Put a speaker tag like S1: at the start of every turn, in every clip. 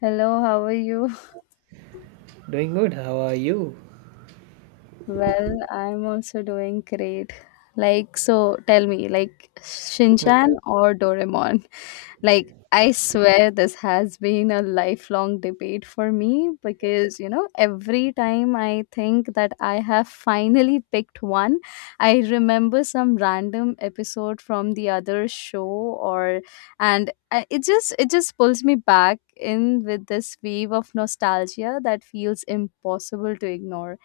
S1: Hello, how are you?
S2: Doing good. How are you?
S1: Well, I'm also doing great. Like, so tell me, like Shinchan or Doraemon? Like, I swear this has been a lifelong debate for me because, you know, every time I think that I have finally picked one, I remember some random episode from the other show or and I, it just pulls me back in with this wave of nostalgia that feels impossible to ignore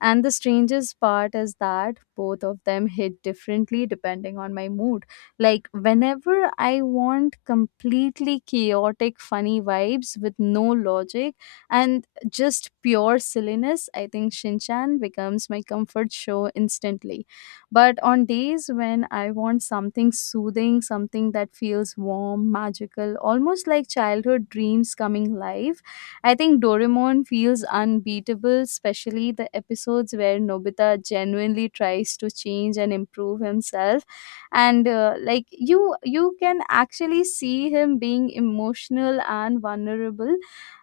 S1: and the strangest part is that both of them hit differently depending on my mood. Like, whenever I want completely chaotic, funny vibes with no logic and just pure silliness, I think Shinchan becomes my comfort show instantly. But on days when I want something soothing, something that feels warm, magical, almost like childhood dreams coming live, I think Doraemon feels unbeatable, especially the episodes where Nobita genuinely tries to change and improve himself and like you can actually see him being emotional and vulnerable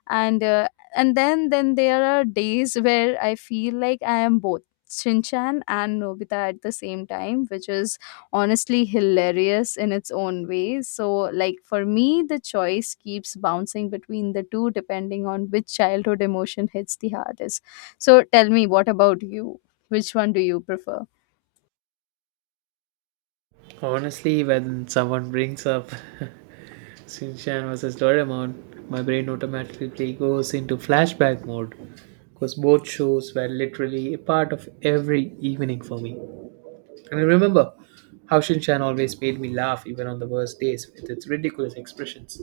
S1: and and then there are days where I feel like I am both Shinchan and Nobita at the same time, which is honestly hilarious in its own way. So, like for me, the choice keeps bouncing between the two depending on which childhood emotion hits the hardest. So, tell me, what about you? Which one do you prefer?
S2: Honestly, when someone brings up Shinchan versus Doraemon, my brain automatically goes into flashback mode because both shows were literally a part of every evening for me. And I remember how Shinchan always made me laugh even on the worst days with its ridiculous expressions.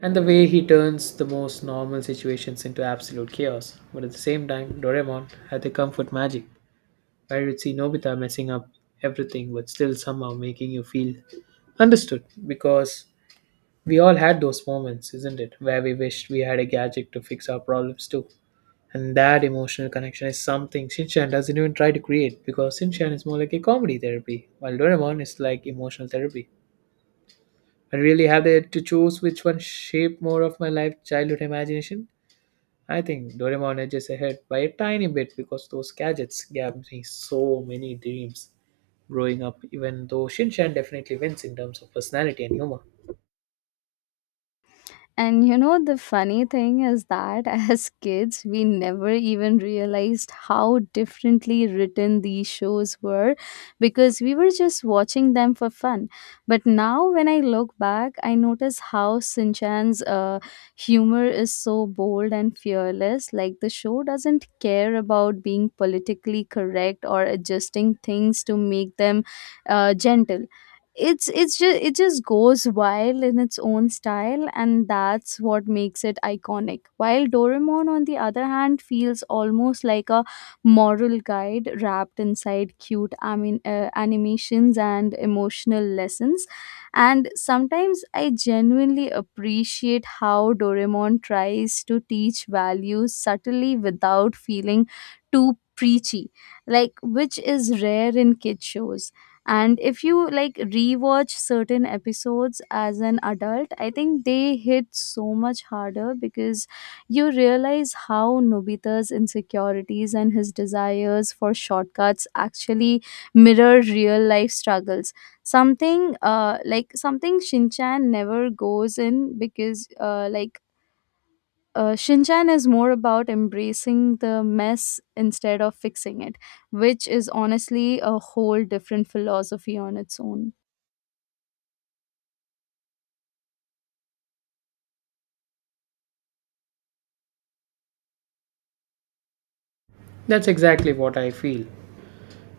S2: And the way he turns the most normal situations into absolute chaos. But at the same time, Doraemon had the comfort magic where you'd see Nobita messing up everything but still somehow making you feel understood because we all had those moments, isn't it, where we wished we had a gadget to fix our problems too. And that emotional connection is something Shinchan doesn't even try to create because Shinchan is more like a comedy therapy, while Doraemon is like emotional therapy. I really have it to choose which one shaped more of my life childhood imagination. I think Doraemon edges ahead by a tiny bit because those gadgets gave me so many dreams growing up, even though Shinshan definitely wins in terms of personality and humor.
S1: And you know, the funny thing is that as kids, we never even realized how differently written these shows were because we were just watching them for fun. But now, when I look back, I notice how Sinchan's Chan's humor is so bold and fearless. Like, the show doesn't care about being politically correct or adjusting things to make them gentle. It just goes wild in its own style and that's what makes it iconic, while Doraemon on the other hand feels almost like a moral guide wrapped inside cute animations and emotional lessons. And sometimes I genuinely appreciate how Doraemon tries to teach values subtly without feeling too preachy, like, which is rare in kid shows. And if you like rewatch certain episodes as an adult, I think they hit so much harder because you realize how Nobita's insecurities and his desires for shortcuts actually mirror real life struggles, something like something Shinchan never goes in because Shinchan is more about embracing the mess instead of fixing it, which is honestly a whole different philosophy on its own.
S2: That's exactly what I feel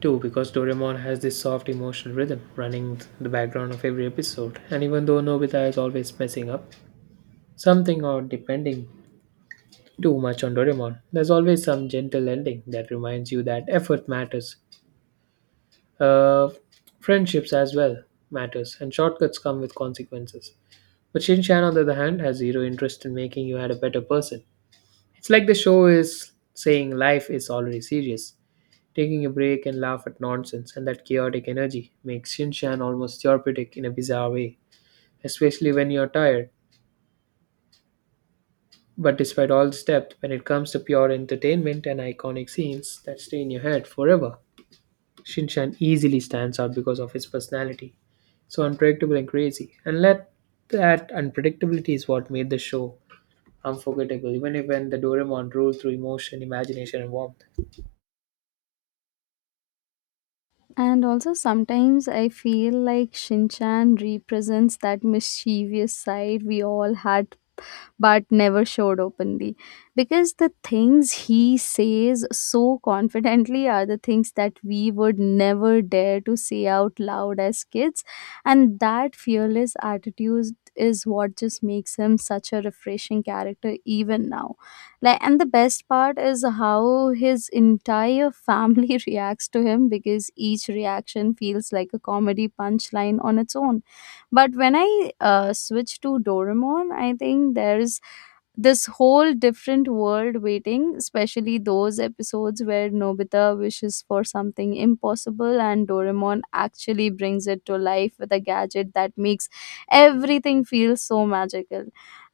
S2: too, because Doraemon has this soft emotional rhythm running the background of every episode. And even though Nobita is always messing up something or depending too much on Doraemon, there's always some gentle ending that reminds you that effort matters. Uh, Friendships as well matters, and shortcuts come with consequences. But Shinchan, on the other hand, has zero interest in making you had a better person. It's like the show is saying life is already serious. Taking a break and laugh at nonsense and that chaotic energy makes Shinshan almost therapeutic in a bizarre way, especially when you're tired. But despite all this depth, when it comes to pure entertainment and iconic scenes that stay in your head forever, Shinshan easily stands out because of his personality. So unpredictable and crazy. And let that unpredictability is what made the show unforgettable, even if when the Doraemon ruled through emotion, imagination, and warmth.
S1: And also, sometimes I feel like Shinchan represents that mischievous side we all had but never showed openly because the things he says so confidently are the things that we would never dare to say out loud as kids. And that fearless attitude is what just makes him such a refreshing character even now, like, and the best part is how his entire family reacts to him because each reaction feels like a comedy punchline on its own. But when I switch to Doraemon, I think there's this whole different world waiting, especially those episodes where Nobita wishes for something impossible and Doraemon actually brings it to life with a gadget that makes everything feel so magical.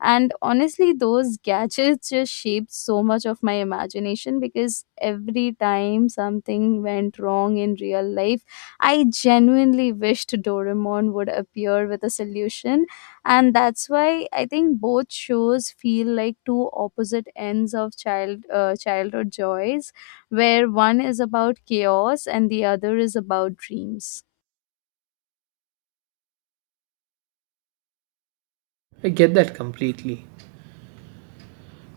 S1: And honestly, those gadgets just shaped so much of my imagination because every time something went wrong in real life, I genuinely wished Doraemon would appear with a solution. And that's why I think both shows feel like two opposite ends of childhood joys where one is about chaos and the other is about dreams.
S2: I get that completely.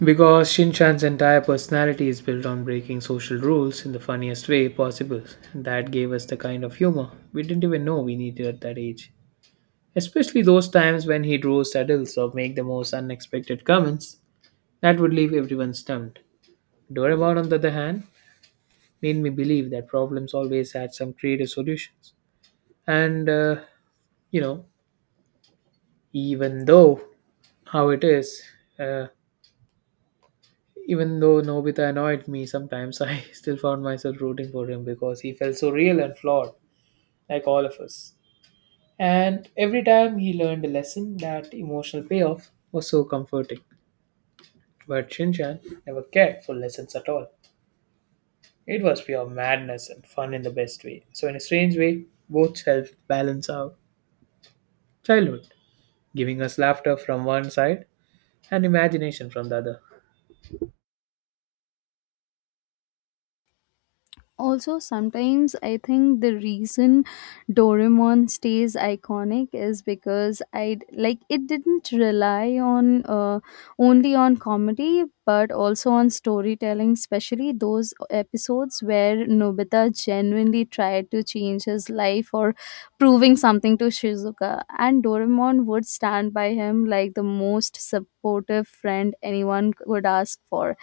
S2: Because Shinchan's entire personality is built on breaking social rules in the funniest way possible. And that gave us the kind of humor we didn't even know we needed at that age. Especially those times when he'd roast adults or make the most unexpected comments that would leave everyone stumped. Doraemon, on the other hand, made me believe that problems always had some creative solutions. And, you know, even though how it is, uh, Even though Nobita annoyed me sometimes, I still found myself rooting for him because he felt so real and flawed, like all of us. And every time he learned a lesson, that emotional payoff was so comforting. But Shinchan never cared for lessons at all. It was pure madness and fun in the best way. So, in a strange way, both helped balance our childhood, giving us laughter from one side and imagination from the other.
S1: Also, sometimes I think the reason Doraemon stays iconic is because, I like, it didn't rely on only on comedy but also on storytelling, especially those episodes where Nobita genuinely tried to change his life or proving something to Shizuka, and Doraemon would stand by him like the most supportive friend anyone could ask for.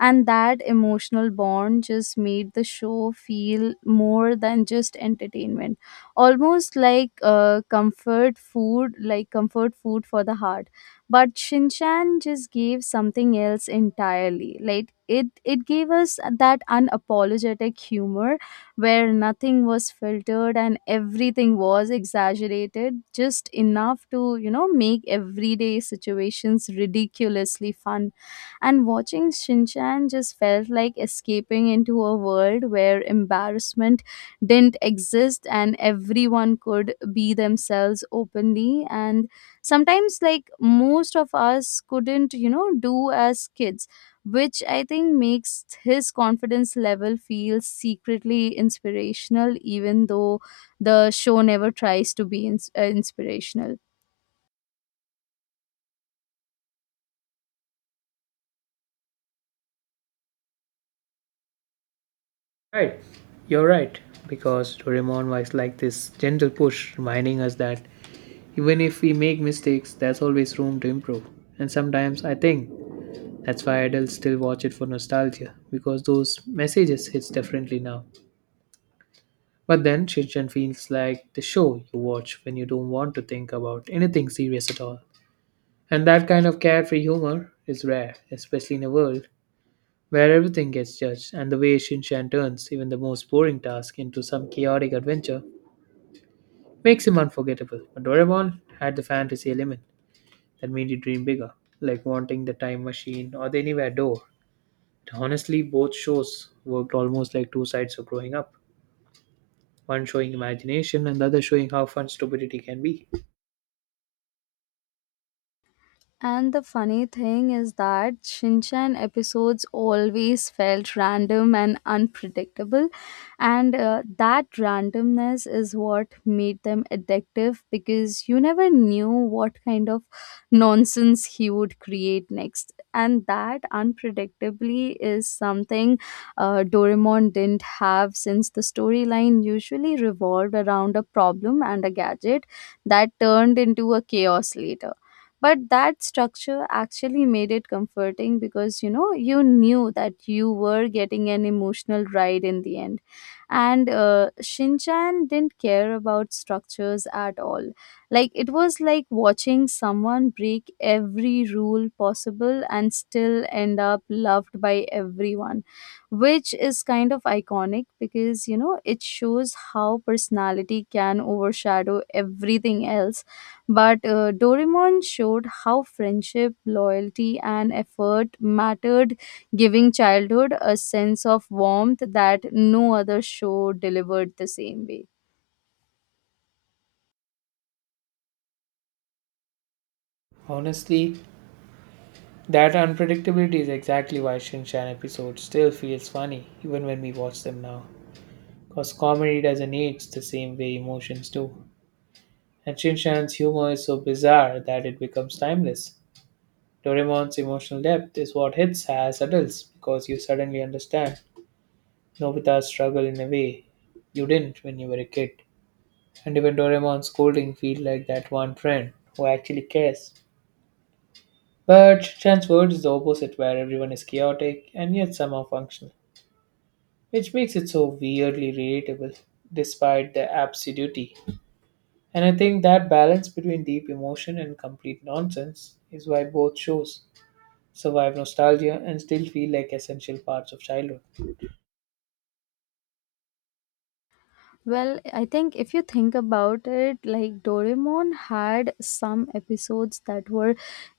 S1: And that emotional bond just made the show feel more than just entertainment, almost like comfort food for the heart. But Shinchan just gave something else entirely, like it gave us that unapologetic humor where nothing was filtered and everything was exaggerated just enough to, you know, make everyday situations ridiculously fun. And watching Shinchan just felt like escaping into a world where embarrassment didn't exist and everyone could be themselves openly, and sometimes, like, most of us couldn't, you know, do as kids, which I think makes his confidence level feel secretly inspirational even though the show never tries to be inspirational.
S2: Right, you're right, because Doraemon was like this gentle push reminding us that even if we make mistakes, there's always room to improve. And sometimes I think that's why adults still watch it for nostalgia, because those messages hits differently now. But then Shinchan feels like the show you watch when you don't want to think about anything serious at all. And that kind of carefree humor is rare, especially in a world where everything gets judged, and the way Shinchan turns even the most boring task into some chaotic adventure makes him unforgettable. But Doraemon had the fantasy element that made you dream bigger, like wanting the time machine or the anywhere door. And honestly, both shows worked almost like two sides of growing up. One showing imagination and the other showing how fun stupidity can be.
S1: And the funny thing is that Shinchan episodes always felt random and unpredictable, and that randomness is what made them addictive because you never knew what kind of nonsense he would create next. And that unpredictably is something Doraemon didn't have, since the storyline usually revolved around a problem and a gadget that turned into a chaos later. But that structure actually made it comforting because, you know, you knew that you were getting an emotional ride in the end. And Shinchan didn't care about structures at all. Like, it was like watching someone break every rule possible and still end up loved by everyone, which is kind of iconic because, you know, it shows how personality can overshadow everything else. But Doraemon showed how friendship, loyalty, and effort mattered, giving childhood a sense of warmth that no other show delivered the same way.
S2: Honestly, that unpredictability is exactly why Shin Chan episodes still feels funny even when we watch them now. Because comedy doesn't age the same way emotions do. And Shin Chan's humor is so bizarre that it becomes timeless. Doraemon's emotional depth is what hits as adults because you suddenly understand Nobita's struggle in a way you didn't when you were a kid. And even Doraemon's scolding feel like that one friend who actually cares. But Shincan's world is the opposite where everyone is chaotic and yet somehow functional, which makes it so weirdly relatable despite the absurdity. And I think that balance between deep emotion and complete nonsense is why both shows survive nostalgia, and still feel like essential parts of childhood.
S1: Well, I think if you think about it, like, Doraemon had some episodes that were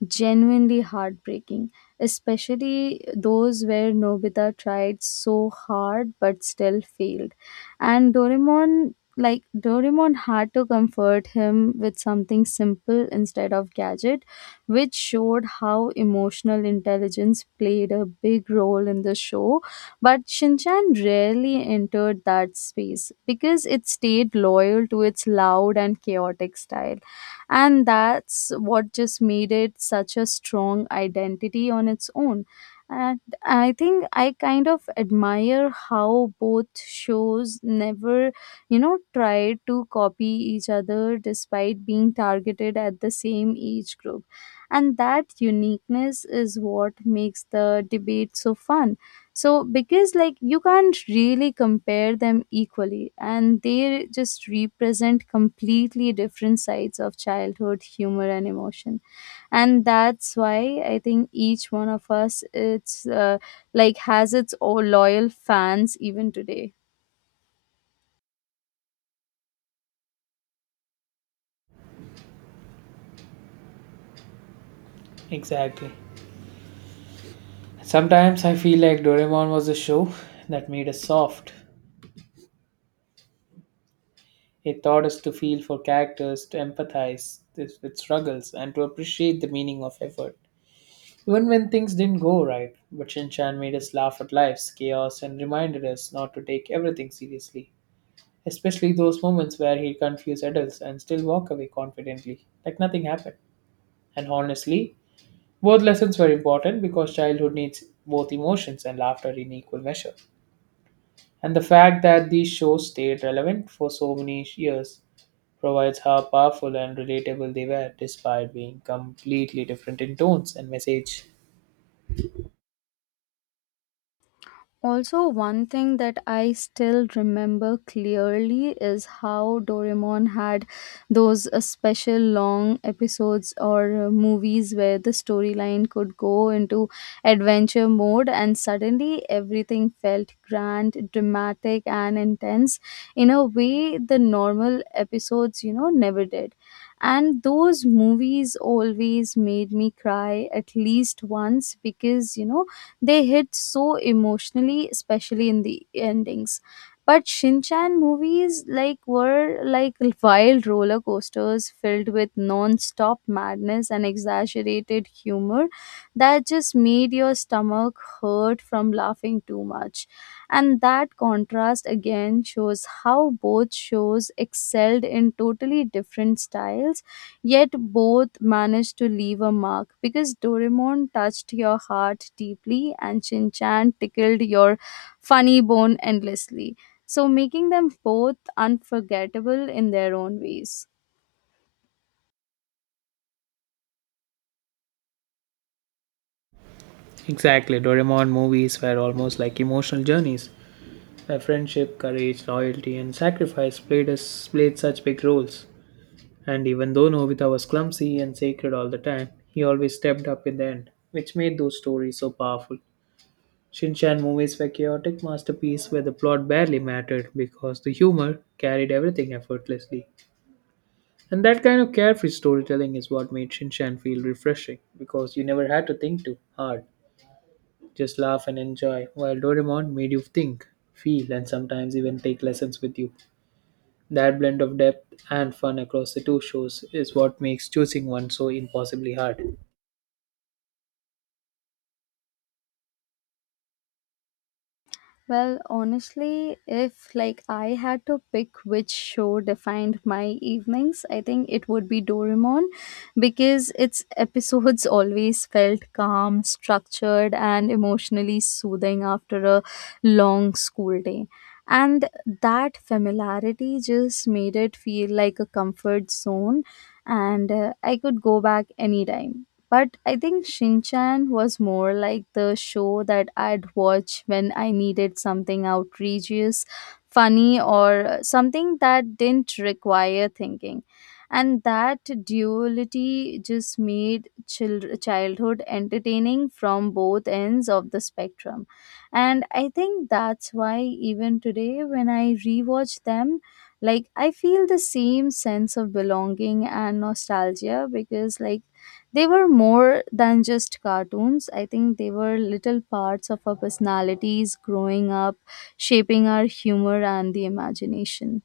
S1: genuinely heartbreaking, especially those where Nobita tried so hard but still failed. And Doraemon, like Doraemon, had to comfort him with something simple instead of gadget, which showed how emotional intelligence played a big role in the show. But Shinchan rarely entered that space because it stayed loyal to its loud and chaotic style. And that's what just made it such a strong identity on its own. And I think I kind of admire how both shows never, you know, tried to copy each other despite being targeted at the same age group. And that uniqueness is what makes the debate so fun, so because, like, you can't really compare them equally and they just represent completely different sides of childhood humor and emotion. And that's why I think each one of us, it's like has its own loyal fans even today.
S2: Exactly. Sometimes I feel like Doraemon was a show that made us soft. It taught us to feel for characters, to empathize with struggles, and to appreciate the meaning of effort. Even when things didn't go right, but Shinchan made us laugh at life's chaos and reminded us not to take everything seriously. Especially those moments where he'd confuse adults and still walk away confidently, like nothing happened. And honestly, both lessons were important because childhood needs both emotions and laughter in equal measure. And the fact that these shows stayed relevant for so many years provides how powerful and relatable they were despite being completely different in tones and message.
S1: Also, one thing that I still remember clearly is how Doraemon had those special long episodes or movies where the storyline could go into adventure mode, and suddenly everything felt grand, dramatic, and intense in a way the normal episodes, you know, never did. And those movies always made me cry at least once because, you know, they hit so emotionally, especially in the endings. But Shinchan movies, were like wild roller coasters filled with non-stop madness and exaggerated humor that just made your stomach hurt from laughing too much. And that contrast again shows how both shows excelled in totally different styles, yet both managed to leave a mark because Doraemon touched your heart deeply and Shin Chan tickled your funny bone endlessly, so making them both unforgettable in their own ways.
S2: Exactly, Doraemon movies were almost like emotional journeys where friendship, courage, loyalty, and sacrifice played, us, played such big roles. And even though Nobita was clumsy and sacred all the time, he always stepped up in the end, which made those stories so powerful. Shinchan movies were chaotic masterpieces where the plot barely mattered because the humor carried everything effortlessly. And that kind of carefree storytelling is what made Shinchan feel refreshing because you never had to think too hard. Just laugh and enjoy, while Doraemon made you think, feel, and sometimes even take lessons with you. That blend of depth and fun across the two shows is what makes choosing one so impossibly hard.
S1: Well, honestly, if like I had to pick which show defined my evenings, I think it would be Doraemon because its episodes always felt calm, structured, and emotionally soothing after a long school day. And that familiarity just made it feel like a comfort zone, and I could go back anytime. But I think Shinchan was more like the show that I'd watch when I needed something outrageous, funny, or something that didn't require thinking. And that duality just made childhood entertaining from both ends of the spectrum. And I think that's why even today, when I rewatch them, like, I feel the same sense of belonging and nostalgia because, like, they were more than just cartoons. I think they were little parts of our personalities growing up, shaping our humor and the imagination.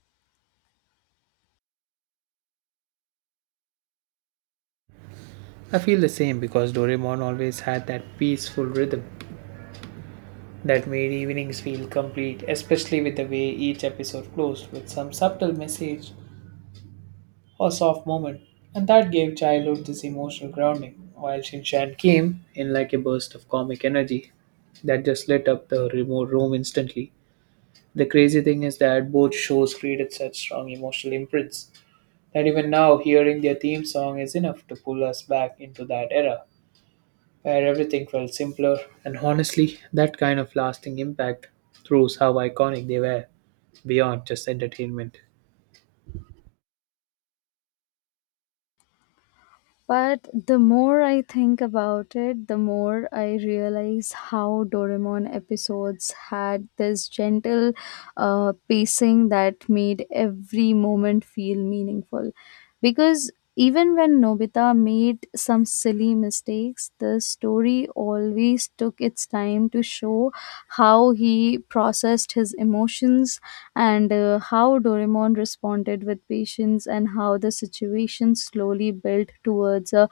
S2: I feel the same because Doraemon always had that peaceful rhythm that made evenings feel complete, especially with the way each episode closed with some subtle message or soft moment, and that gave childhood this emotional grounding, while Shinshan came in like a burst of comic energy that just lit up the remote room instantly. The crazy thing is that both shows created such strong emotional imprints that even now hearing their theme song is enough to pull us back into that era where everything felt simpler, and honestly, that kind of lasting impact proves how iconic they were beyond just entertainment.
S1: But the more I think about it, the more I realize how Doraemon episodes had this gentle pacing that made every moment feel meaningful. Because even when Nobita made some silly mistakes, the story always took its time to show how he processed his emotions, and how Doraemon responded with patience, and how the situation slowly built towards a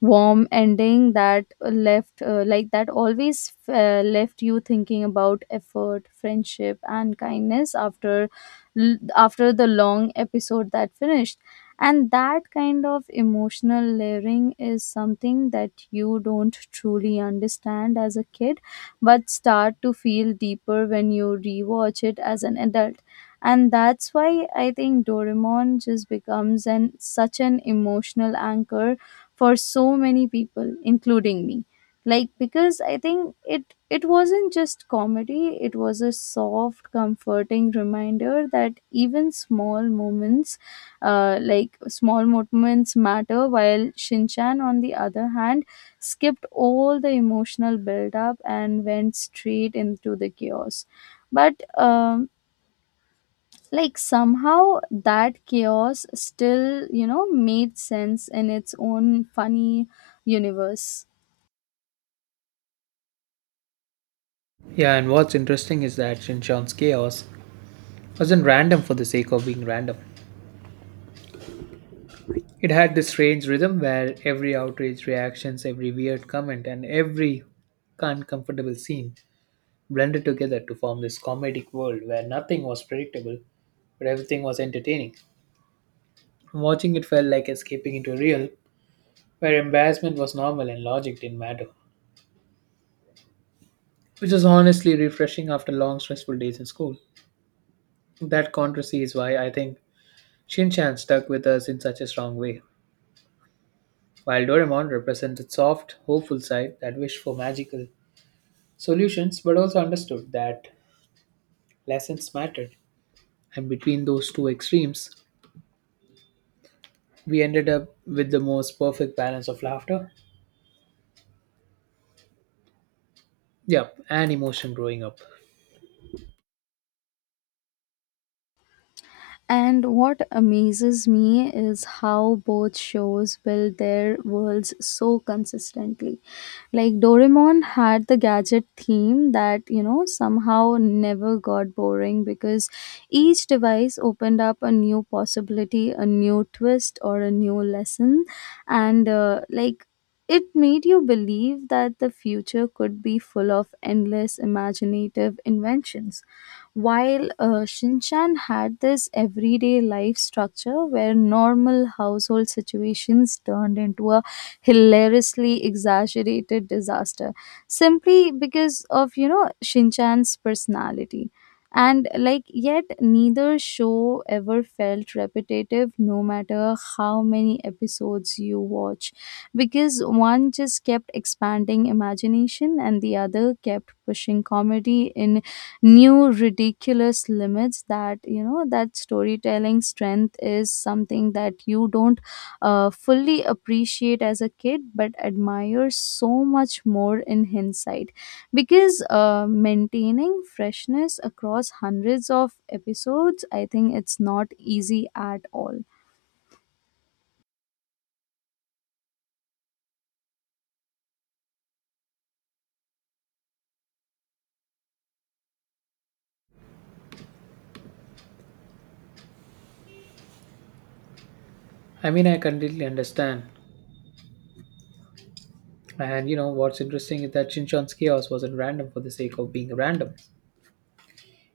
S1: warm ending that left like that always left you thinking about effort, friendship and kindness after after the long episode that finished. And that kind of emotional layering is something that you don't truly understand as a kid, but start to feel deeper when you rewatch it as an adult. And that's why I think Doraemon just becomes an such an emotional anchor for so many people including me. Like, because I think it wasn't just comedy, it was a soft comforting reminder that even small moments, small moments matter. While Shinchan, on the other hand, skipped all the emotional build up and went straight into the chaos. But like, somehow that chaos still, you know, made sense in its own funny universe.
S2: Yeah, and what's interesting is that Shinchon's chaos wasn't random for the sake of being random. It had this strange rhythm where every outrage reactions, every weird comment, and every uncomfortable scene blended together to form this comedic world where nothing was predictable, but everything was entertaining. Watching it felt like escaping into a real where embarrassment was normal and logic didn't matter, which was honestly refreshing after long stressful days in school. That contrast is why I think Shinchan stuck with us in such a strong way, while Doraemon represents its soft, hopeful side that wished for magical solutions but also understood that lessons mattered. And between those two extremes, we ended up with the most perfect balance of laughter, yep, and emotion growing up.
S1: And what amazes me is how both shows build their worlds so consistently. Like Doraemon had the gadget theme that, you know, somehow never got boring because each device opened up a new possibility, a new twist, or a new lesson. And like, it made you believe that the future could be full of endless imaginative inventions, while Shinchan had this everyday life structure where normal household situations turned into a hilariously exaggerated disaster simply because of, you know, Shinchan's personality. And like, yet neither show ever felt repetitive no matter how many episodes you watch, because one just kept expanding imagination and the other kept pushing comedy in new ridiculous limits. That, you know, that storytelling strength is something that you don't fully appreciate as a kid but admire so much more in hindsight, because maintaining freshness across hundreds of episodes, I think it's not easy at all.
S2: I mean, I completely understand. And you know what's interesting is that Shinchan's chaos wasn't random for the sake of being random.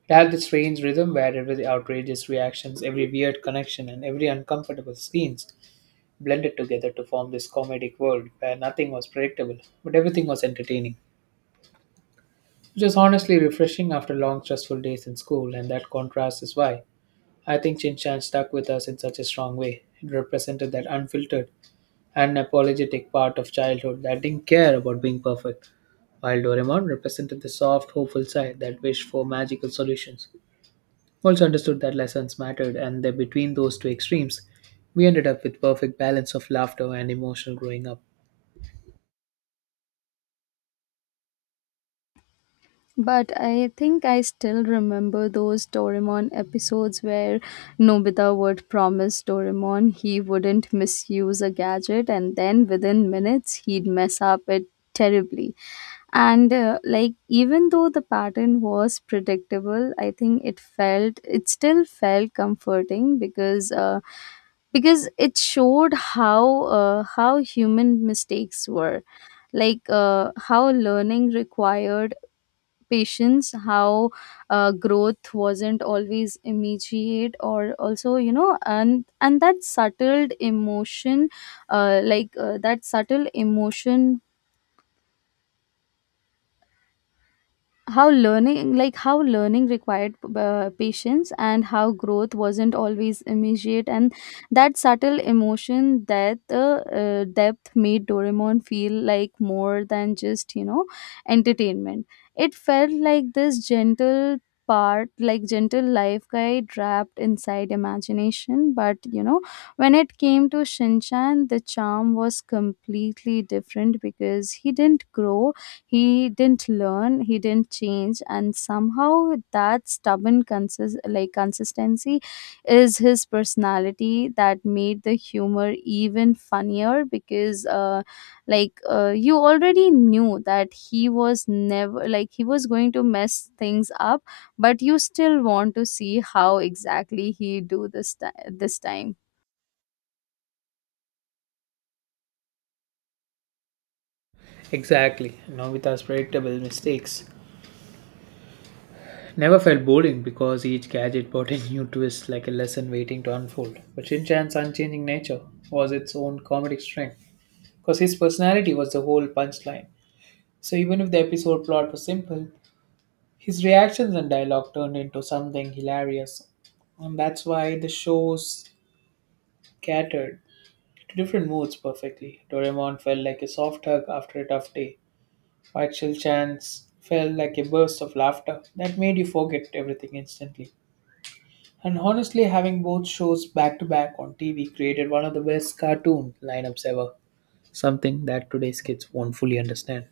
S2: Tell the strange rhythm where every outrageous reactions, every weird connection, and every uncomfortable scenes blended together to form this comedic world where nothing was predictable, but everything was entertaining. Which was honestly refreshing after long stressful days in school, and that contrast is why I think Chin Chan stuck with us in such a strong way. It represented that unfiltered and apologetic part of childhood that didn't care about being perfect, while Doraemon represented the soft, hopeful side that wished for magical solutions. Also understood that lessons mattered and that between those two extremes we ended up with perfect balance of laughter and emotional growing up.
S1: But I think I still remember those Doraemon episodes where Nobita would promise Doraemon he wouldn't misuse a gadget, and then within minutes he'd mess up it terribly. And like, even though the pattern was predictable, I think it still felt comforting, because it showed how human mistakes were, how learning required patience, how growth wasn't always immediate, or also, you know. And that subtle emotion like that subtle emotion how learning like how learning required patience, and how growth wasn't always immediate, and that subtle emotion, that depth, made Doraemon feel like more than just, you know, entertainment. It felt like this gentle part like gentle life guide wrapped inside imagination. But you know, when it came to Shinchan, the charm was completely different because he didn't grow, he didn't learn, he didn't change, and somehow that stubborn consist like consistency is his personality that made the humor even funnier, because you already knew that he was never like he was going to mess things up, but you still want to see how exactly he do this time.
S2: Exactly, novita's predictable mistakes never felt boring because each gadget brought a new twist like a lesson waiting to unfold, but shinchan's unchanging nature was its own comedic strength because his personality was the whole punchline. So even if the episode plot was simple, his reactions and dialogue turned into something hilarious. And that's why the show's scattered to different moods perfectly. Doraemon felt like a soft hug after a tough day, while Chilchans felt like a burst of laughter that made you forget everything instantly. And honestly, having both shows back to back on TV created one of the best cartoon lineups ever. Something that today's kids won't fully understand.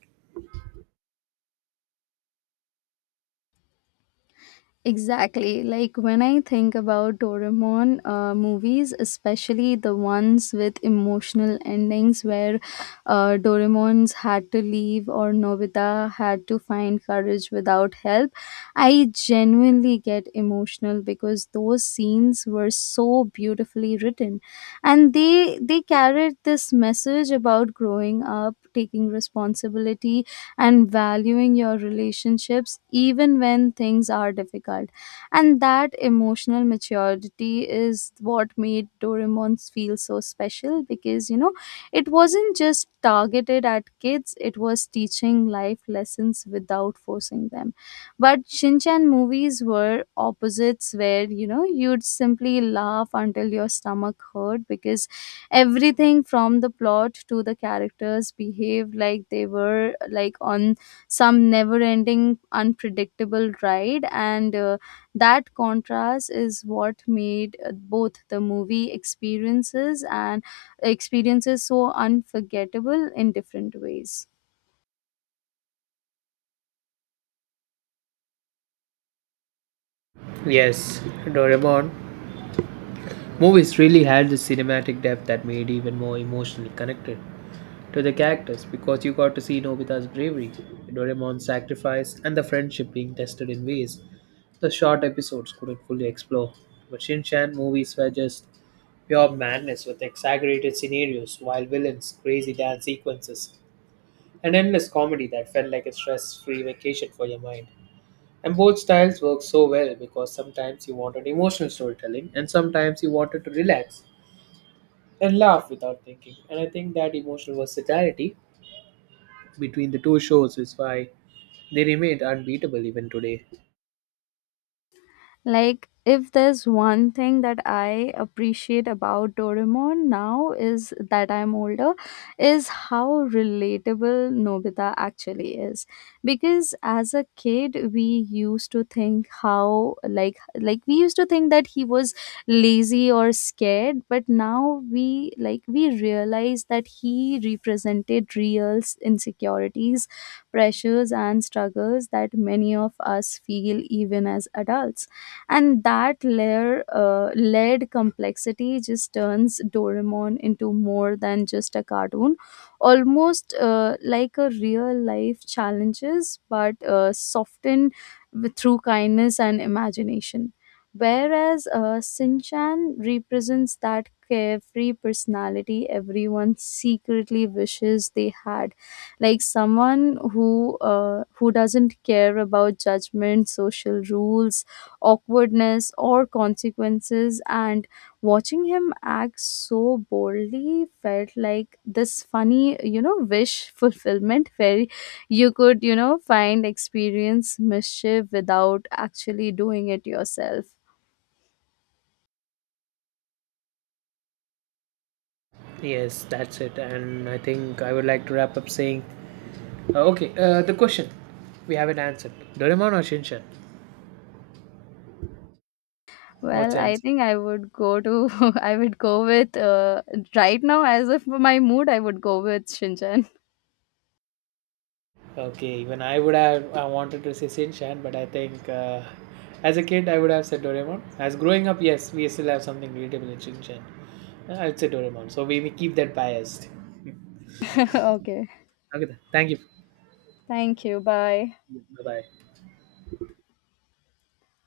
S1: Exactly. Like, when I think about Doraemon movies, especially the ones with emotional endings where Doraemon's had to leave or Nobita had to find courage without help, I genuinely get emotional because those scenes were so beautifully written, and they carried this message about growing up, taking responsibility, and valuing your relationships even when things are difficult. And that emotional maturity is what made Doraemon feel so special because, you know, it wasn't just targeted at kids, it was teaching life lessons without forcing them. But Shinchan movies were opposites, where, you know, you'd simply laugh until your stomach hurt because everything from the plot to the characters behaved like they were like on some never ending unpredictable ride. And that contrast is what made both the movie experiences and experiences so unforgettable in different ways.
S2: Yes, Doraemon movies really had the cinematic depth that made even more emotionally connected to the characters because you got to see Nobita's bravery, Doraemon's sacrifice, and the friendship being tested in ways the short episodes couldn't fully explore, but Shin Chan movies were just pure madness with exaggerated scenarios, wild villains, crazy dance sequences, and endless comedy that felt like a stress free vacation for your mind. And both styles work so well because sometimes you wanted emotional storytelling and sometimes you wanted to relax and laugh without thinking. And I think that emotional versatility between the two shows is why they remained unbeatable even today.
S1: Like, if there's one thing that I appreciate about Doraemon now is that I'm older, is how relatable Nobita actually is, because as a kid we used to think how like we used to think that he was lazy or scared, but now we realize that he represented real insecurities, pressures and struggles that many of us feel even as adults. And that layered complexity just turns Doraemon into more than just a cartoon, almost like a real life challenges, but softened with, through kindness and imagination. Whereas Sinchan represents that carefree personality everyone secretly wishes they had, like someone who doesn't care about judgment, social rules, awkwardness or consequences. And watching him act so boldly felt like this funny, you know, wish fulfillment where you could, you know, find experience mischief without actually doing it yourself.
S2: Yes, that's it. And I think I would like to wrap up saying okay, the question. We haven't answered. Doraemon or Shinshan? What's
S1: Well,
S2: your
S1: I
S2: answer?
S1: think I would go to I would go with right now, as of my mood, I would go with Shinchan.
S2: Okay, even I would have I wanted to say Shinshan, but I think as a kid I would have said Doraemon. As growing up, yes, we still have something relatable in Shinshan. I'd say Doraemon. So we keep that biased.
S1: Okay,
S2: Okay, then. Thank you.
S1: thank you, bye.
S2: Bye bye.